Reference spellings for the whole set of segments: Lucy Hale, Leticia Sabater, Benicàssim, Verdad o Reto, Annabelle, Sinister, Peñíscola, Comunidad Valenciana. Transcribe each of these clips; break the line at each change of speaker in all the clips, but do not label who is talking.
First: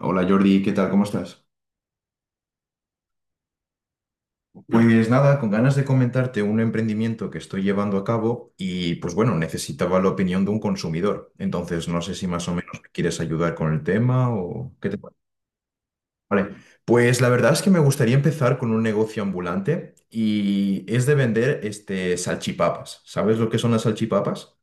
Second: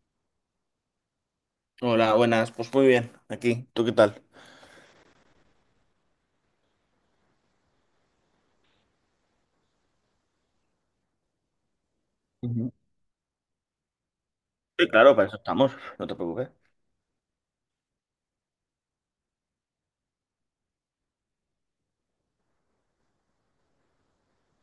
Hola Jordi, ¿qué tal? ¿Cómo estás?
Hola, buenas. Pues muy bien, aquí. ¿Tú qué tal?
Pues nada, con ganas de comentarte un emprendimiento que estoy llevando a cabo y pues bueno, necesitaba la opinión de un consumidor. Entonces, no sé si más o
Ujú.
menos me quieres ayudar con el tema o
Sí,
qué te
claro,
parece.
para eso estamos. No te preocupes.
Vale, pues la verdad es que me gustaría empezar con un negocio ambulante y es de vender este salchipapas. ¿Sabes lo que son las salchipapas?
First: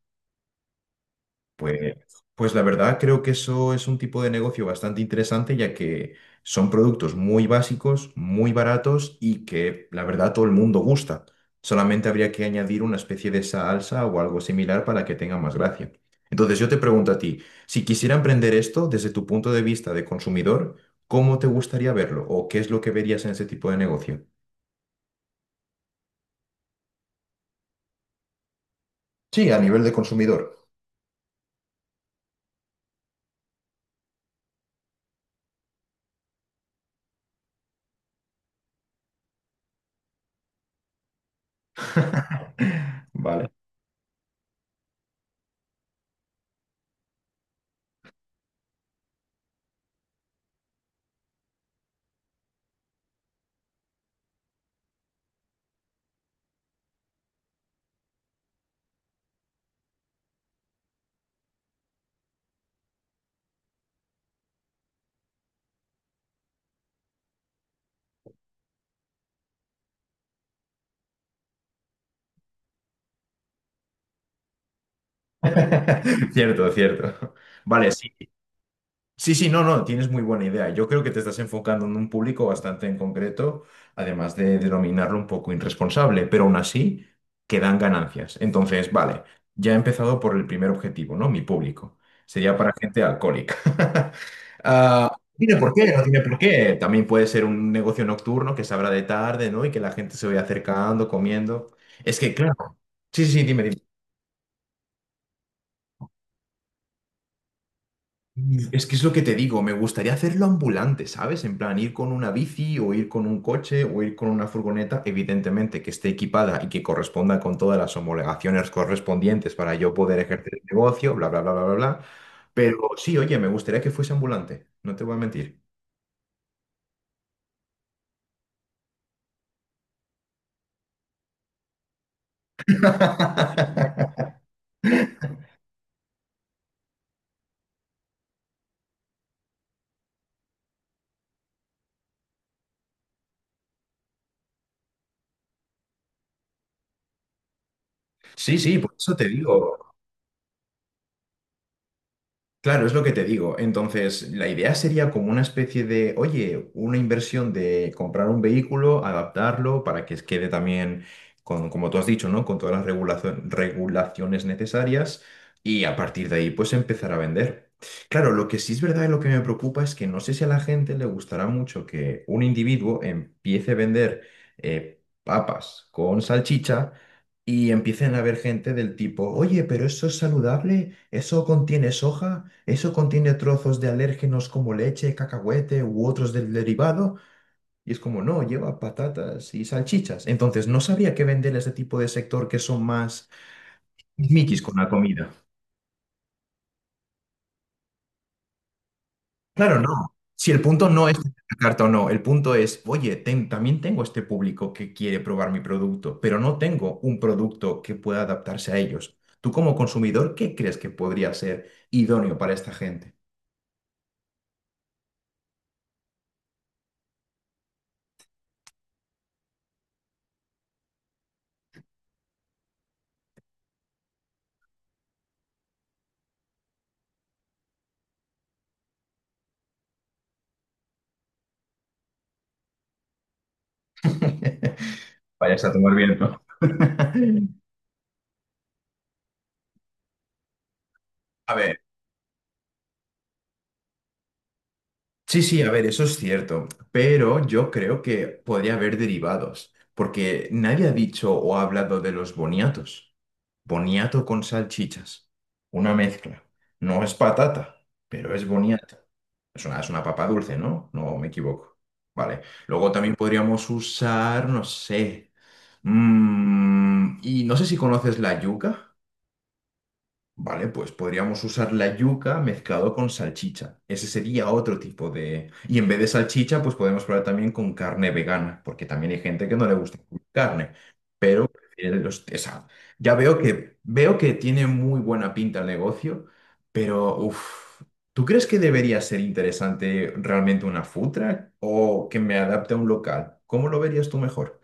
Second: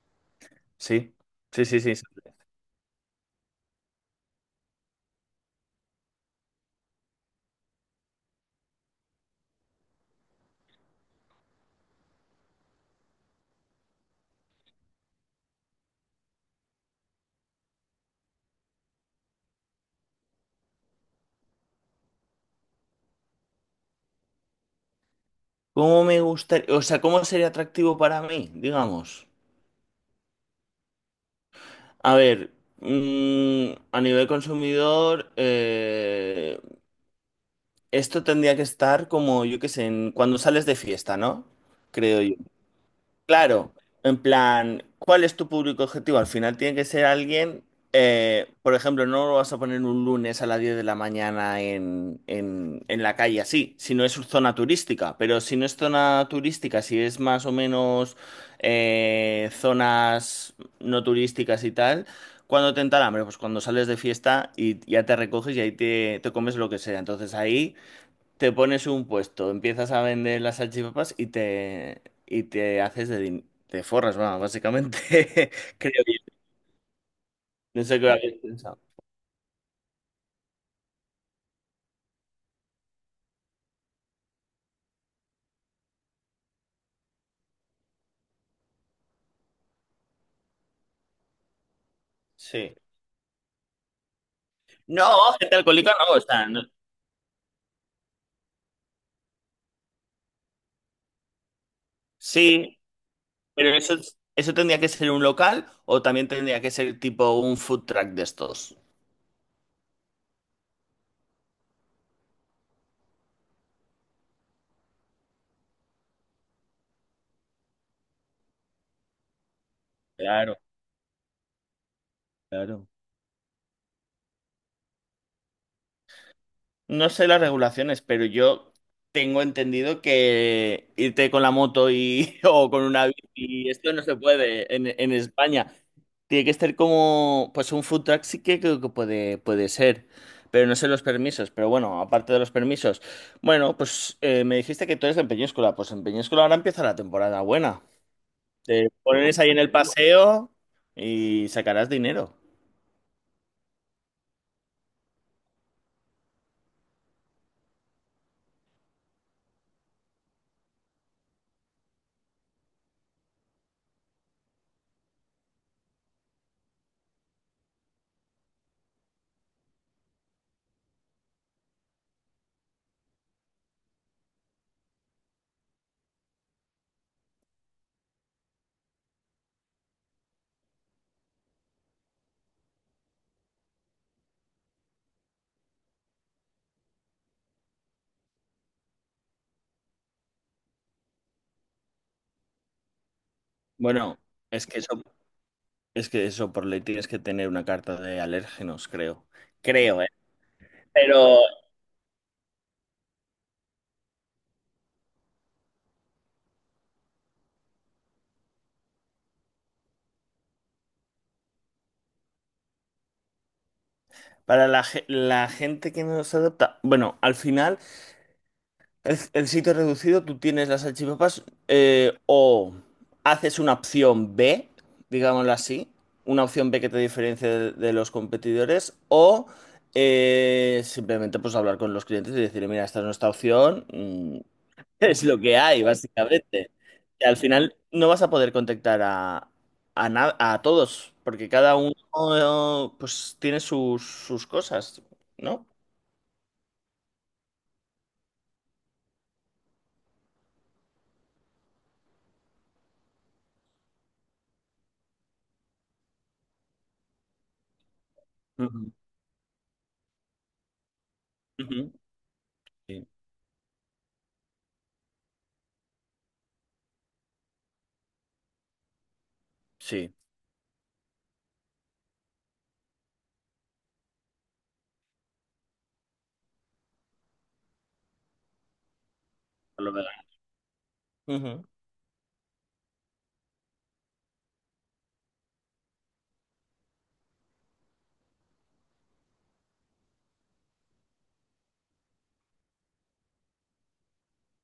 Sí, sí, sí,
Pues,
sí. sí.
pues la verdad creo que eso es un tipo de negocio bastante interesante, ya que son productos muy básicos, muy baratos y que la verdad todo el mundo gusta. Solamente habría que añadir una especie de salsa o algo similar para que tenga más gracia. Entonces yo te pregunto a ti, si quisiera emprender esto desde tu punto de vista de consumidor, ¿cómo te gustaría verlo o qué es lo que verías en ese tipo de negocio?
¿Cómo me gustaría? O sea, ¿cómo sería atractivo para mí, digamos?
Sí, a nivel de consumidor.
A ver, a nivel consumidor, esto tendría que estar como, yo qué sé, cuando sales de fiesta, ¿no? Creo yo.
Vale.
Claro, en plan, ¿cuál es tu público objetivo? Al final tiene que ser alguien, por ejemplo, no lo vas a poner un lunes a las 10 de la mañana en la calle así, si no es zona turística, pero si no es zona turística, si es más o menos zonas no turísticas y tal, ¿cuándo te entra el hambre? Pues cuando sales de fiesta y ya te recoges y ahí te comes lo que sea. Entonces ahí... Te pones un puesto, empiezas a vender las salchipapas y te haces de te forras, va, básicamente, creo yo.
Cierto, cierto.
No
Vale,
sé qué
sí.
habéis pensado.
Sí, sí, no, no, tienes muy buena idea. Yo creo que te estás enfocando en un público bastante en concreto, además de denominarlo un poco irresponsable, pero aún así que dan ganancias. Entonces, vale, ya he empezado por el primer objetivo, ¿no? Mi público. Sería para
Sí.
gente alcohólica. Ah,
No,
no tiene
gente
por
alcohólica
qué, no
no,
tiene
o
por
sea,
qué. También puede ser un negocio nocturno que se abra de tarde, ¿no? Y que la gente se vaya acercando, comiendo. Es que, claro.
Sí,
Sí, sí, sí, dime,
pero
dime.
eso tendría que ser un local o también tendría que ser tipo un food truck de estos.
Es que es lo que te digo, me gustaría hacerlo ambulante, ¿sabes? En plan, ir con una bici o ir con un coche o ir con una furgoneta, evidentemente que esté equipada y que corresponda con todas las homologaciones correspondientes para yo poder ejercer
Claro,
el negocio, bla, bla, bla, bla, bla, bla. Pero
claro.
sí, oye, me gustaría que fuese ambulante, no te voy a mentir.
No sé las regulaciones, pero yo tengo entendido que irte con la moto y o con una bici, esto no se puede en España. Tiene que estar como, pues un food truck sí que creo que puede ser, pero no sé los permisos. Pero bueno, aparte de los permisos, bueno, pues me dijiste que tú eres de Peñíscola, pues en Peñíscola ahora empieza la temporada buena.
Sí, sí,
Te
por eso te
pones ahí en el
digo.
paseo y sacarás dinero.
Claro, es lo que te digo. Entonces, la idea sería como una especie de, oye, una inversión de comprar un vehículo, adaptarlo para que quede también, con, como tú has dicho, ¿no? Con todas las regulaciones necesarias y a partir de ahí, pues empezar a vender. Claro, lo que sí es verdad y lo que me preocupa es que no sé si a la gente le gustará mucho que un individuo empiece a vender papas con salchicha y empiecen a ver gente del tipo, oye, pero eso es saludable, eso contiene soja, eso contiene trozos de alérgenos como leche, cacahuete u otros del derivado, y es como, no, lleva patatas y salchichas. Entonces, no sabía qué vender a ese tipo de sector que son más
Bueno,
miquis
es
con
que
la
eso
comida.
Es que eso, por ley tienes que tener una carta de alérgenos, creo.
Claro,
Creo, ¿eh?
no. Si el punto no es tener
Pero
la carta o no, el punto es, oye, también tengo este público que quiere probar mi producto, pero no tengo un producto que pueda adaptarse a ellos. Tú como consumidor, ¿qué crees que podría ser idóneo para esta gente?
para la gente que no se adapta, bueno, al final, el sitio reducido, tú tienes las salchipapas o haces una opción B, digámoslo así, una opción B que te diferencia de los competidores, o simplemente pues hablar con los clientes y decir, mira, esta es nuestra opción, es lo que
Vayas a
hay,
tomar viento.
básicamente. Que al final no vas a poder contactar a todos, porque
A
cada
ver.
uno pues tiene sus, sus cosas,
Sí, sí,
¿no?
a ver, eso es cierto, pero yo creo que podría haber derivados, porque nadie ha dicho o ha hablado de los boniatos. Boniato con salchichas, una mezcla. No es patata, pero es
Ujú.
boniato. Es una papa dulce, ¿no? No me equivoco.
Ujú.
Vale. Luego
Sí,
también podríamos usar, no sé, y no sé si conoces la yuca.
sí,
Vale, pues podríamos usar la yuca mezclado con salchicha. Ese sería otro tipo de... Y en vez de salchicha, pues podemos probar también con carne vegana, porque también hay gente que no le
por lo
gusta
menos.
comer carne, pero
Ujú.
prefiere los... o ya veo que tiene muy buena pinta el negocio, pero uff, ¿tú crees que debería ser interesante realmente una food truck o que me adapte a un local? ¿Cómo lo verías tú mejor?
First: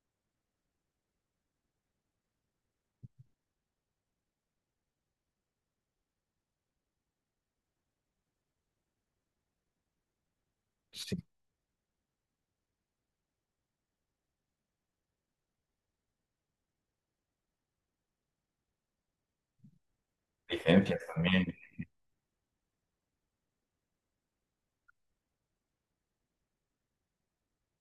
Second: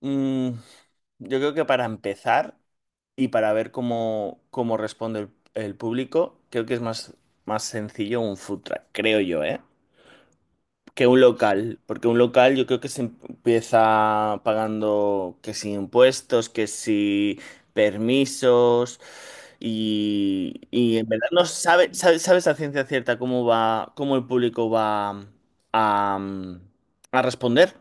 Mm, yo creo que para empezar y para ver cómo, cómo responde el público, creo que es más sencillo un food truck, creo yo, ¿eh? Que
Sí,
un local, porque un local yo creo que se empieza pagando que si impuestos, que si permisos y
licencias
en verdad
también.
no sabes a ciencia cierta cómo va, cómo el público va a, a responder.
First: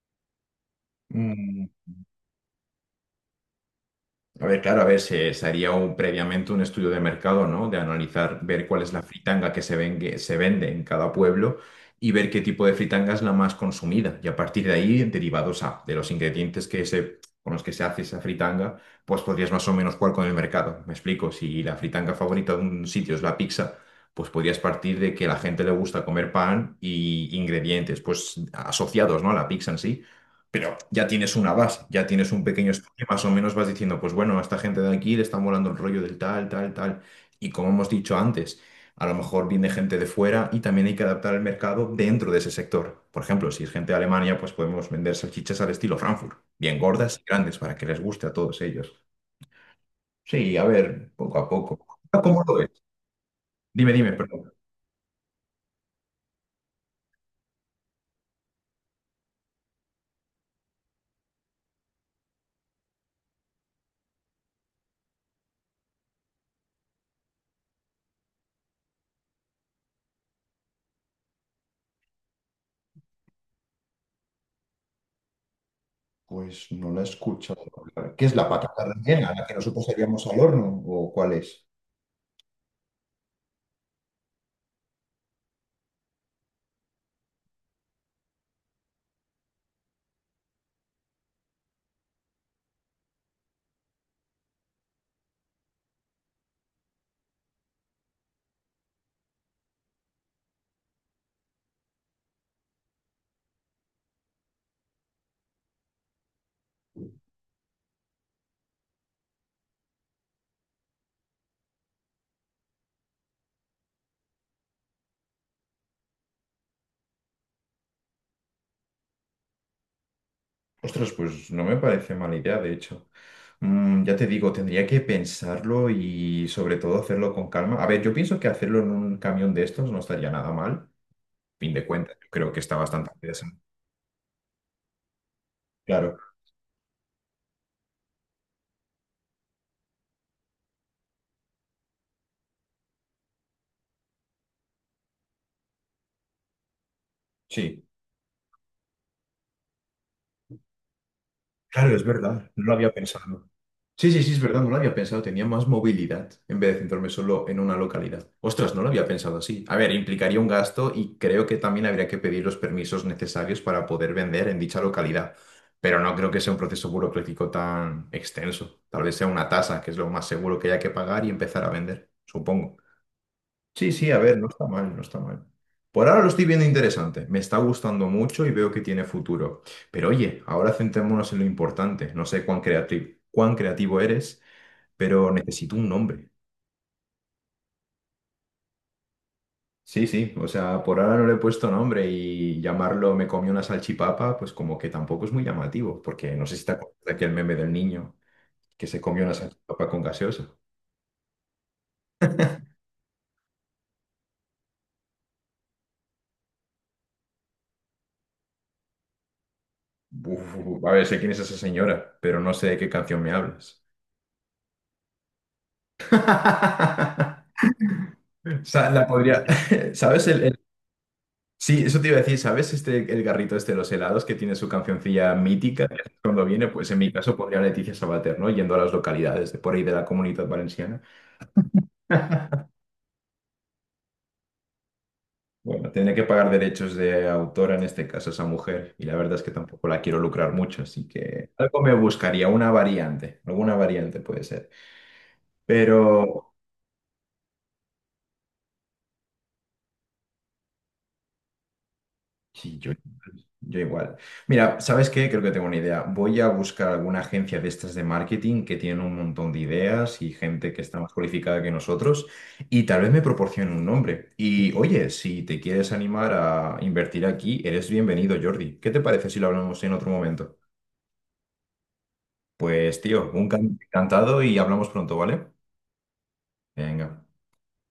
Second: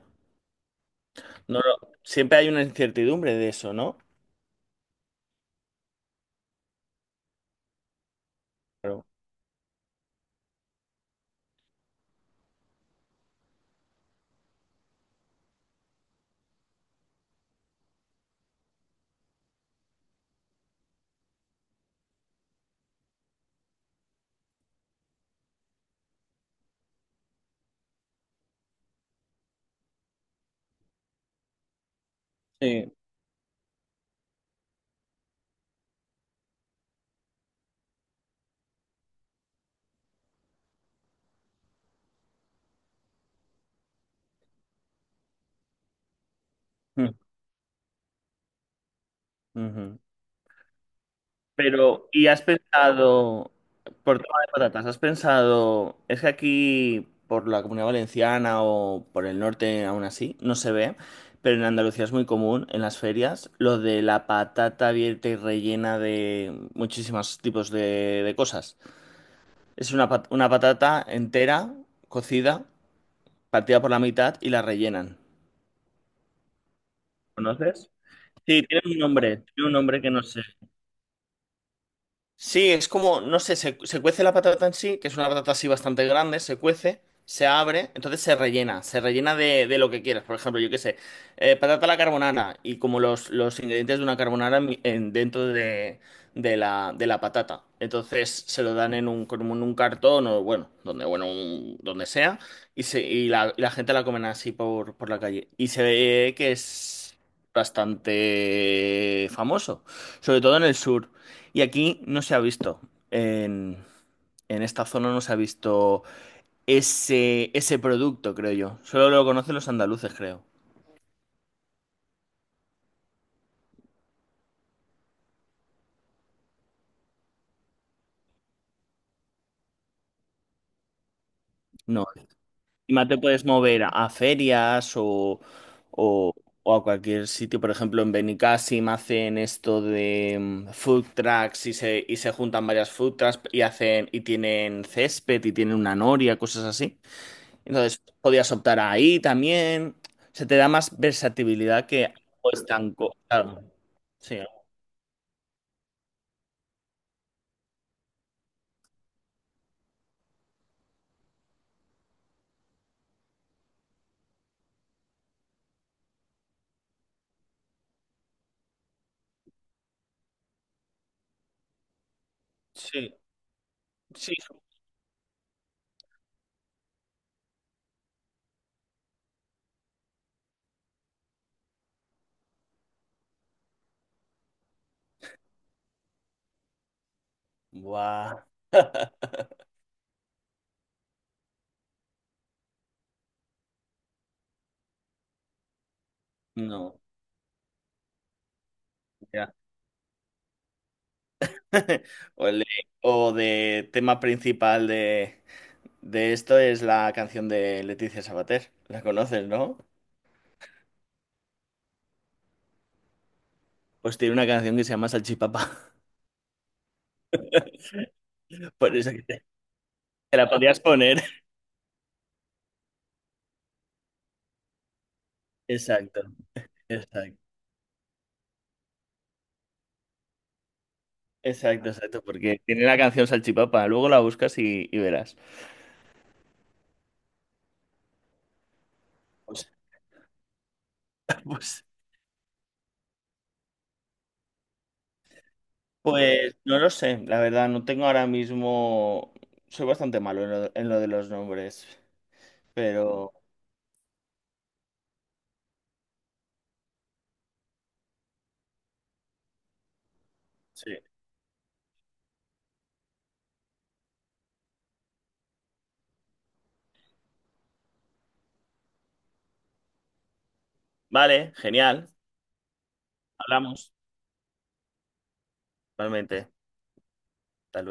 No, siempre hay una incertidumbre de eso, ¿no?
A ver, claro, a ver, se haría un, previamente un estudio de mercado, ¿no? De analizar, ver cuál es la
Claro.
fritanga que se, se vende en cada pueblo y ver qué tipo de fritanga es la más consumida. Y a partir de ahí, derivados a, de los ingredientes que se, con los que se hace esa fritanga, pues podrías más o menos jugar con el mercado. Me explico, si la fritanga favorita de un sitio es la pizza, pues podrías partir de que a la gente le gusta comer pan y ingredientes, pues asociados, ¿no? A la pizza en sí pero ya tienes una base, ya tienes un pequeño
Sí.
estudio, más o menos vas diciendo, pues bueno, a esta gente de aquí le está molando el rollo del tal, tal, tal. Y como hemos dicho antes, a lo mejor viene gente de fuera y también hay que adaptar el mercado dentro de ese sector. Por ejemplo, si es gente de Alemania, pues podemos vender salchichas al estilo Frankfurt, bien
Mm,
gordas y grandes para que les guste a todos ellos.
ujú.
Sí, a ver, poco a poco.
Pero, ¿y has
¿Cómo lo ves?
pensado,
Dime, dime,
por tema
perdón.
de patatas, has pensado? Es que aquí, por la Comunidad Valenciana o por el norte aún así, no se ve, pero en Andalucía es muy común en las ferias lo de la patata abierta y rellena de muchísimos tipos de cosas. Es una, una patata entera, cocida, partida por la mitad y la rellenan.
Pues no la he escuchado
¿Conoces?
hablar. ¿Qué es la
Sí,
patata rellena? ¿La que
tiene un
nosotros
nombre que no
haríamos al
sé.
horno o cuál es?
Sí, es como, no sé, se cuece la patata en sí, que es una patata así bastante grande, se cuece, se abre, entonces se rellena de lo que quieras. Por ejemplo, yo qué sé, patata a la carbonara y como los ingredientes de una carbonara dentro de la patata. Entonces se lo dan en un, como en un cartón o bueno, donde, bueno, donde sea, y la gente la comen así por la calle. Y se ve que es bastante famoso, sobre todo en el sur. Y aquí no se ha visto. En, en esta zona no se ha visto ese producto, creo yo. Solo lo conocen los andaluces, creo.
Ostras, pues no me parece mala idea, de hecho. Ya te digo, tendría que pensarlo y sobre todo hacerlo con calma. A ver, yo pienso que hacerlo en un camión de estos no estaría nada mal. Fin de
No.
cuentas, yo creo que está
Encima
bastante
te puedes
interesante.
mover a ferias
Claro,
o, o a cualquier sitio. Por ejemplo, en Benicàssim hacen esto de food trucks y se juntan varias food trucks y hacen, y tienen césped y tienen una noria, cosas así.
sí.
Entonces, podías optar ahí también. Se te da más versatilidad
Claro, es
que
verdad,
algo
no lo había
estanco.
pensado.
Claro.
Sí, sí, sí,
Sí,
es verdad, no lo había pensado, tenía más movilidad en vez de centrarme solo en una localidad. Ostras, no lo había pensado así. A ver, implicaría un gasto y creo que también habría que pedir los permisos necesarios para poder vender en dicha localidad, pero no creo que sea un proceso burocrático tan extenso. Tal vez sea una tasa, que es lo más seguro que haya que pagar y empezar a vender, supongo.
sí,
Sí, sí, a
sí.
ver, no está mal, no está mal. Por ahora lo estoy viendo interesante, me está gustando mucho y veo que tiene futuro. Pero oye, ahora centrémonos en lo importante, no sé cuán creativo eres pero necesito un nombre.
Guau.
Sí, sí, o sea, por ahora no le he puesto nombre y llamarlo me comí una salchipapa, pues como que tampoco es muy llamativo, porque no sé si te
No,
acuerdas de aquel meme del niño que se comió una
ya.
salchipapa con gaseosa.
O, el- o de tema principal de esto es la canción de Leticia Sabater. ¿La conoces, no?
Uf, a ver, sé quién es esa señora, pero no sé de qué canción me hablas.
Pues tiene una canción que se llama Salchipapa.
O sea,
Por
la
eso que
podría. ¿Sabes
te
el,
la
el-
podías poner.
Sí, eso te iba a decir, ¿sabes este el garrito este de los helados que tiene su cancioncilla mítica?
Exacto,
Cuando viene, pues en mi caso
exacto.
pondría a Leticia Sabater, ¿no? Yendo a las localidades de por ahí de la Comunidad Valenciana.
Exacto, exacto, porque tiene la canción Salchipapa. Luego la buscas y verás.
Bueno, tiene que pagar derechos de autor en este caso a esa mujer y la verdad es que
Pues,
tampoco la quiero lucrar mucho, así que algo
pues
me buscaría, una variante, alguna variante puede ser. Pero
Pues no lo sé, la verdad, no tengo ahora mismo. Soy bastante malo en lo de los nombres,
sí,
pero
yo igual. Mira, ¿sabes qué? Creo que tengo una idea. Voy a buscar alguna agencia de estas de marketing que tiene un montón de ideas y gente que
sí.
está más cualificada que nosotros y tal vez me proporcionen un nombre. Y oye, si te quieres animar a invertir aquí, eres bienvenido, Jordi. ¿Qué te parece si lo hablamos en otro momento?
Vale, genial.
Pues tío, un
Hablamos,
encantado y hablamos pronto, ¿vale?
realmente.
Venga.